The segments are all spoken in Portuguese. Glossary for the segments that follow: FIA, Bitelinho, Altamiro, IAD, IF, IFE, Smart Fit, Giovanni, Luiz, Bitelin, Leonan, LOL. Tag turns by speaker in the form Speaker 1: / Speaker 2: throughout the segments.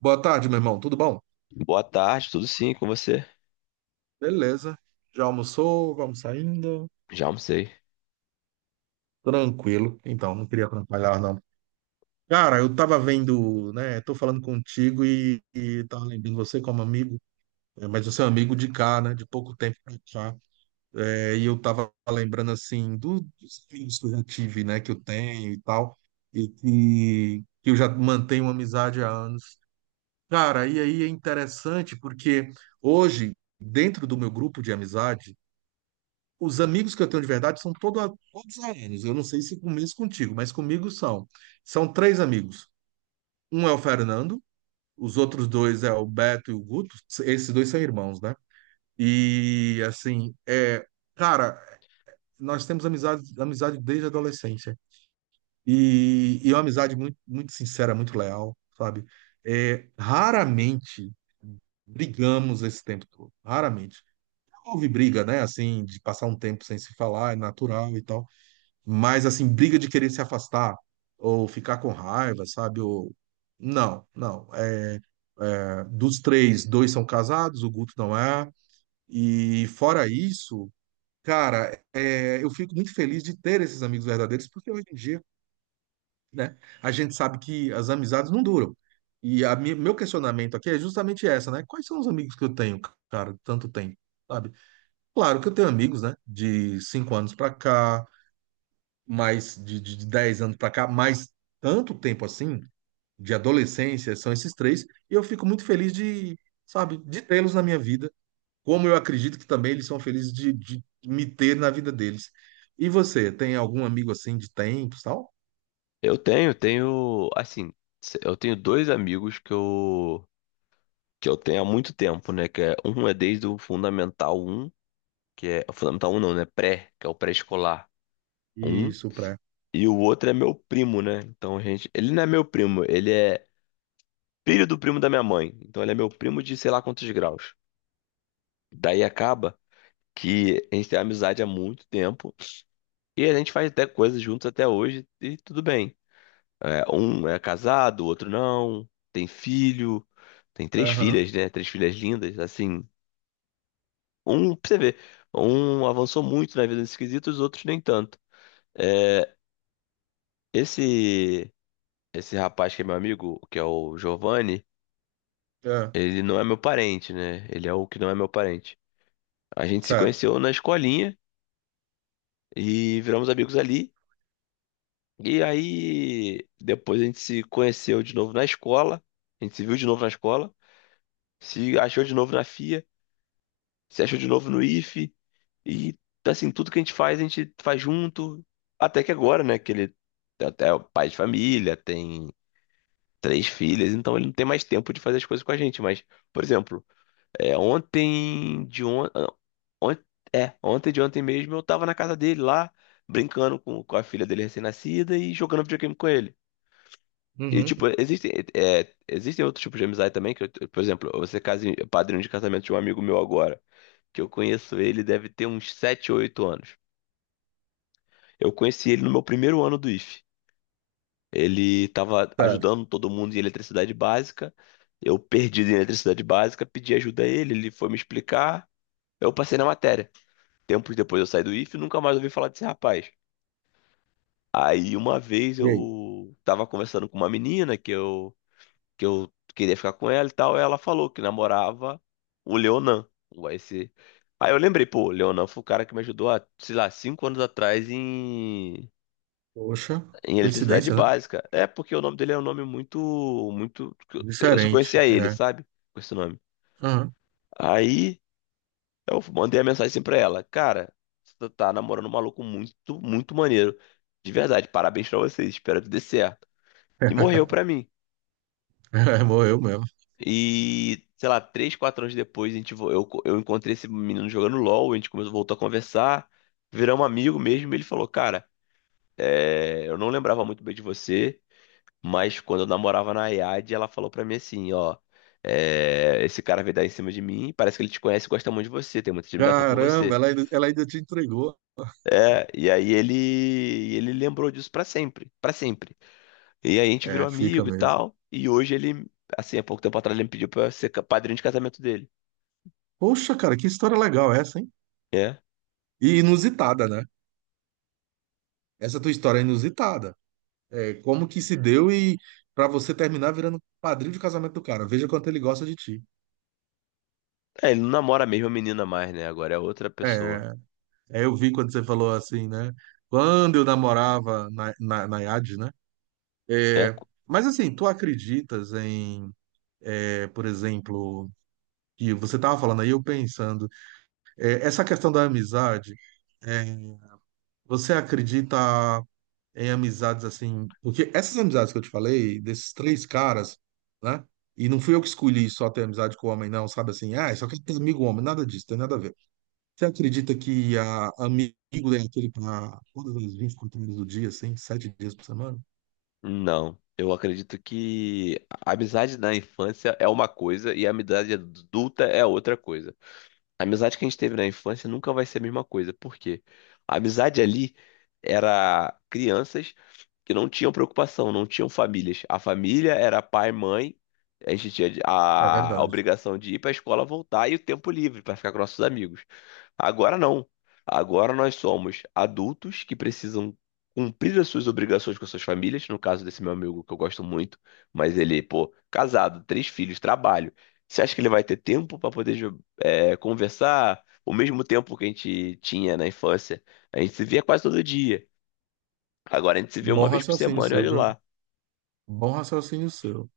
Speaker 1: Boa tarde, meu irmão. Tudo bom?
Speaker 2: Boa tarde, tudo sim com você?
Speaker 1: Beleza. Já almoçou? Vamos saindo?
Speaker 2: Já almocei.
Speaker 1: Tranquilo. Então, não queria atrapalhar, não. Cara, eu tava vendo, né? Tô falando contigo e tava lembrando você como amigo. Mas você é um amigo de cá, né? De pouco tempo pra cá. E eu tava lembrando, assim, dos amigos que eu já tive, né? Que eu tenho e tal. E que eu já mantenho uma amizade há anos. Cara, e aí é interessante porque hoje, dentro do meu grupo de amizades, os amigos que eu tenho de verdade são todos aéreos. Eu não sei se com isso contigo, mas comigo são. São três amigos. Um é o Fernando, os outros dois é o Beto e o Guto. Esses dois são irmãos, né? E assim, é, cara, nós temos amizade, amizade desde a adolescência. E é uma amizade muito, muito sincera, muito leal, sabe? É, raramente brigamos esse tempo todo. Raramente. Houve briga, né? Assim, de passar um tempo sem se falar, é natural e tal. Mas, assim, briga de querer se afastar ou ficar com raiva, sabe? Ou. Não, não. É, dos três, dois são casados, o Guto não é. E fora isso, cara, eu fico muito feliz de ter esses amigos verdadeiros, porque hoje em dia, né, a gente sabe que as amizades não duram. E meu questionamento aqui é justamente essa, né? Quais são os amigos que eu tenho, cara, tanto tempo, sabe? Claro que eu tenho amigos, né, de 5 anos pra cá, mais de 10 anos para cá, mais tanto tempo assim, de adolescência, são esses três, e eu fico muito feliz de, sabe, de tê-los na minha vida, como eu acredito que também eles são felizes de me ter na vida deles. E você, tem algum amigo assim de tempos, tal?
Speaker 2: Eu tenho, assim, eu tenho dois amigos que eu tenho há muito tempo, né? Que é, um é desde o Fundamental um, que é o Fundamental um não, né? Pré, que é o pré-escolar um.
Speaker 1: Isso, pré.
Speaker 2: E o outro é meu primo, né? Então, gente, ele não é meu primo, ele é filho do primo da minha mãe. Então, ele é meu primo de sei lá quantos graus. Daí acaba que a gente tem amizade há muito tempo e a gente faz até coisas juntos até hoje e tudo bem. É, um é casado, o outro não, tem filho, tem três
Speaker 1: Aham,
Speaker 2: filhas, né? Três filhas lindas, assim. Um, pra você ver, um avançou muito na vida nesse quesito, os outros nem tanto. É, esse esse rapaz que é meu amigo, que é o Giovanni,
Speaker 1: é,
Speaker 2: ele não é meu parente, né? Ele é o que não é meu parente. A gente se
Speaker 1: certo.
Speaker 2: conheceu na escolinha e viramos amigos ali. E aí, depois a gente se conheceu de novo na escola, a gente se viu de novo na escola, se achou de novo na FIA. Se achou de novo no Ife e assim, tudo que a gente faz junto, até que agora, né, que ele até é o pai de família, tem três filhas, então ele não tem mais tempo de fazer as coisas com a gente, mas, por exemplo, é, ontem de on... on- é, ontem de ontem mesmo eu tava na casa dele lá, brincando com a filha dele recém-nascida e jogando videogame com ele. E,
Speaker 1: Uhum,
Speaker 2: tipo, existem outros tipos de amizade também, que, por exemplo, você padrinho de casamento de um amigo meu agora que eu conheço ele deve ter uns 7 ou 8 anos. Eu conheci ele no meu primeiro ano do IF. Ele estava
Speaker 1: certo.
Speaker 2: ajudando todo mundo em eletricidade básica. Eu perdi em eletricidade básica, pedi ajuda a ele, ele foi me explicar. Eu passei na matéria. Tempos depois eu saí do IF e nunca mais ouvi falar desse rapaz. Aí uma vez
Speaker 1: E aí?
Speaker 2: eu tava conversando com uma menina que eu queria ficar com ela e tal. Ela falou que namorava o Leonan, o AEC. Aí eu lembrei, pô, o Leonan foi o cara que me ajudou há, sei lá, cinco anos atrás em,
Speaker 1: Poxa,
Speaker 2: em eletricidade
Speaker 1: coincidência, né?
Speaker 2: básica. É porque o nome dele é um nome muito. Eu só
Speaker 1: Diferente,
Speaker 2: conhecia ele,
Speaker 1: é.
Speaker 2: sabe? Com esse nome.
Speaker 1: Aham.
Speaker 2: Aí eu mandei a mensagem assim pra ela, cara, você tá namorando um maluco muito, muito maneiro. De verdade, parabéns pra vocês, espero que dê certo. E morreu pra mim.
Speaker 1: É, morreu mesmo.
Speaker 2: E, sei lá, três, quatro anos depois, a gente, vo- eu, co- eu encontrei esse menino jogando LOL, a gente começou, voltou a conversar, viramos amigo mesmo, e ele falou, cara, é, eu não lembrava muito bem de você, mas quando eu namorava na IAD, ela falou pra mim assim, ó, é, esse cara veio dar em cima de mim, parece que ele te conhece e gosta muito de você, tem muita admiração por
Speaker 1: Caramba,
Speaker 2: você.
Speaker 1: ela ainda te entregou.
Speaker 2: É, e aí ele, ele lembrou disso pra sempre, pra sempre. E aí a gente virou
Speaker 1: É, fica
Speaker 2: amigo e
Speaker 1: mesmo.
Speaker 2: tal, e hoje ele, assim, há pouco tempo atrás, ele me pediu pra eu ser padrinho de casamento dele.
Speaker 1: Poxa, cara, que história legal essa, hein?
Speaker 2: É.
Speaker 1: E inusitada, né? Essa tua história é inusitada. É, como que se deu e pra você terminar virando padrinho de casamento do cara. Veja quanto ele gosta de ti.
Speaker 2: É, ele não namora a mesma menina mais, né? Agora é outra pessoa.
Speaker 1: É, é, eu vi quando você falou assim, né? Quando eu namorava na, na IAD, né?
Speaker 2: É, co-
Speaker 1: Mas assim, tu acreditas em, por exemplo, que você tava falando aí, eu pensando, essa questão da amizade, é, você acredita em amizades assim. Porque essas amizades que eu te falei, desses três caras, né? E não fui eu que escolhi só ter amizade com homem, não, sabe assim? Ah, só quero ter amigo homem, nada disso, tem nada a ver. Você acredita que amigo é aquele para todas as 24 horas do dia, assim, 7 dias por semana?
Speaker 2: não. Eu acredito que a amizade na infância é uma coisa e a amizade adulta é outra coisa. A amizade que a gente teve na infância nunca vai ser a mesma coisa. Por quê? A amizade ali era crianças que não tinham preocupação, não tinham famílias. A família era pai, mãe. A gente tinha
Speaker 1: É
Speaker 2: a
Speaker 1: verdade.
Speaker 2: obrigação de ir para a escola, voltar e o tempo livre para ficar com nossos amigos. Agora não. Agora nós somos adultos que precisam cumprir as suas obrigações com as suas famílias. No caso desse meu amigo que eu gosto muito, mas ele, pô, casado, três filhos, trabalho. Você acha que ele vai ter tempo para poder conversar? O mesmo tempo que a gente tinha na infância, a gente se via quase todo dia. Agora a gente se vê uma
Speaker 1: Bom
Speaker 2: vez por
Speaker 1: raciocínio
Speaker 2: semana e
Speaker 1: seu,
Speaker 2: olha
Speaker 1: viu?
Speaker 2: lá.
Speaker 1: Bom raciocínio seu.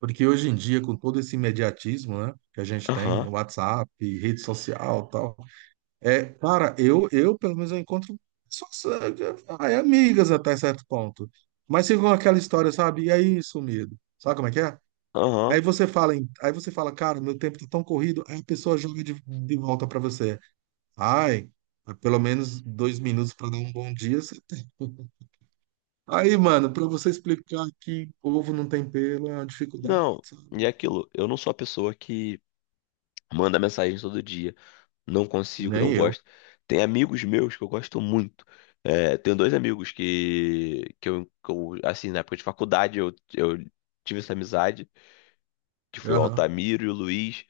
Speaker 1: Porque hoje em dia, com todo esse imediatismo, né, que a gente tem,
Speaker 2: Aham,
Speaker 1: WhatsApp, rede social, tal. Cara, eu pelo menos eu encontro só, só- ai, amigas até certo ponto. Mas ficam com aquela história, sabe? E aí, sumido. Sabe como é que é?
Speaker 2: aham.
Speaker 1: Aí você fala, aí você fala, cara, meu tempo tá tão corrido, aí a pessoa joga de volta pra você. Ai, pelo menos 2 minutos pra dar um bom dia, você tem. Aí, mano, pra você explicar que ovo não tem pelo é uma dificuldade,
Speaker 2: Não. E é
Speaker 1: sabe?
Speaker 2: aquilo, eu não sou a pessoa que manda mensagem todo dia. Não consigo,
Speaker 1: Nem
Speaker 2: não
Speaker 1: eu.
Speaker 2: gosto. Tem amigos meus que eu gosto muito. É, tenho dois amigos que eu, assim, na época de faculdade eu tive essa amizade, que foi o
Speaker 1: Aham.
Speaker 2: Altamiro e o Luiz.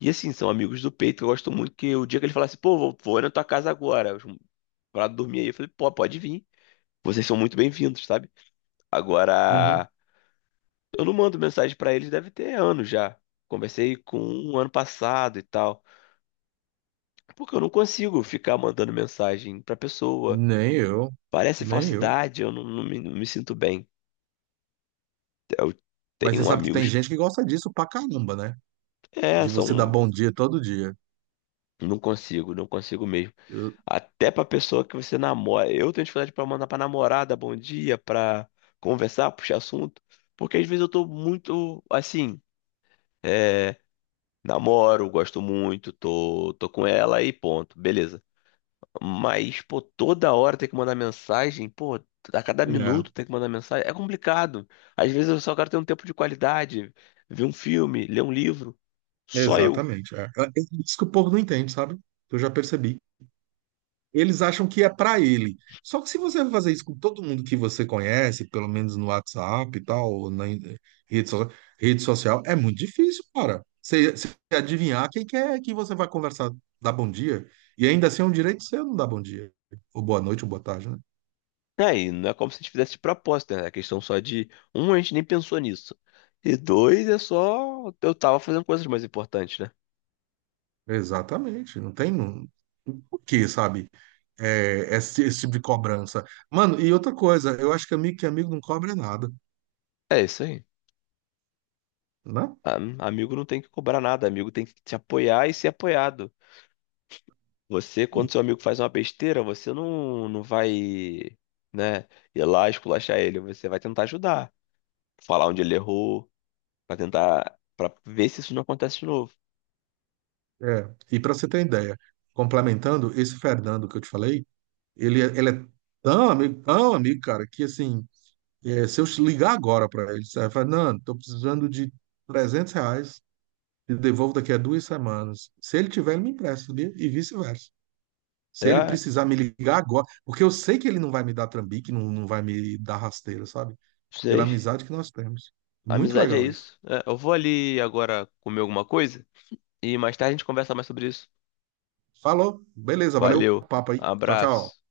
Speaker 2: E assim, são amigos do peito que eu gosto muito, que o dia que ele falasse, pô, vou na tua casa agora, pra dormir aí, eu falei, pô, pode vir. Vocês são muito bem-vindos, sabe?
Speaker 1: Uhum.
Speaker 2: Agora, eu não mando mensagem pra eles, deve ter anos já. Conversei com um ano passado e tal. Porque eu não consigo ficar mandando mensagem pra pessoa.
Speaker 1: Nem eu.
Speaker 2: Parece
Speaker 1: Nem eu.
Speaker 2: falsidade, eu não, não me sinto bem. Eu
Speaker 1: Mas você
Speaker 2: tenho
Speaker 1: sabe que tem
Speaker 2: amigos.
Speaker 1: gente que gosta disso pra caramba, né?
Speaker 2: É,
Speaker 1: De você dar
Speaker 2: são.
Speaker 1: bom dia todo dia.
Speaker 2: Não consigo, não consigo mesmo.
Speaker 1: Eu-
Speaker 2: Até pra pessoa que você namora. Eu tenho dificuldade pra mandar pra namorada bom dia, pra conversar, puxar assunto. Porque às vezes eu tô muito assim. é, Namoro, gosto muito, tô com ela e ponto. Beleza. Mas, pô, toda hora tem que mandar mensagem, pô, a cada
Speaker 1: É,
Speaker 2: minuto tem que mandar mensagem. É complicado. Às vezes eu só quero ter um tempo de qualidade, ver um filme, ler um livro. Só eu.
Speaker 1: exatamente. É. É, isso que o povo não entende, sabe? Eu já percebi. Eles acham que é pra ele. Só que se você fazer isso com todo mundo que você conhece, pelo menos no WhatsApp e tal, ou na rede, so- rede social, é muito difícil, cara. Você adivinhar quem que é que você vai conversar, dar bom dia. E ainda assim é um direito seu não dar bom dia. Ou boa noite, ou boa tarde, né?
Speaker 2: Aí, não é como se a gente fizesse de propósito, né? É questão só de, um, a gente nem pensou nisso. E dois, é só eu tava fazendo coisas mais importantes, né?
Speaker 1: Exatamente. Não tem. Não. Por quê, sabe? É, esse tipo de cobrança. Mano, e outra coisa, eu acho que amigo não cobra nada,
Speaker 2: É isso aí.
Speaker 1: né?
Speaker 2: A- Amigo não tem que cobrar nada, amigo tem que te apoiar e ser apoiado. Você, quando seu amigo faz uma besteira, você não vai, né, ir lá esculachar ele. Você vai tentar ajudar, falar onde ele errou, pra tentar, pra ver se isso não acontece de novo.
Speaker 1: É. E para você ter ideia, complementando, esse Fernando que eu te falei, ele é tão amigo, cara, que assim, se eu ligar agora para ele, você vai falar, Fernando, tô precisando de 300 reais, te devolvo daqui a 2 semanas. Se ele tiver, ele me empresta, sabia? E vice-versa. Se ele
Speaker 2: É,
Speaker 1: precisar me ligar agora, porque eu sei que ele não vai me dar trambique, não, não vai me dar rasteira, sabe? Pela
Speaker 2: sei.
Speaker 1: amizade que nós temos. Muito
Speaker 2: Amizade é
Speaker 1: legal isso.
Speaker 2: isso. É, eu vou ali agora comer alguma coisa e mais tarde a gente conversa mais sobre isso.
Speaker 1: Falou, beleza, valeu o
Speaker 2: Valeu,
Speaker 1: papo aí. Tchau, tchau.
Speaker 2: abraço.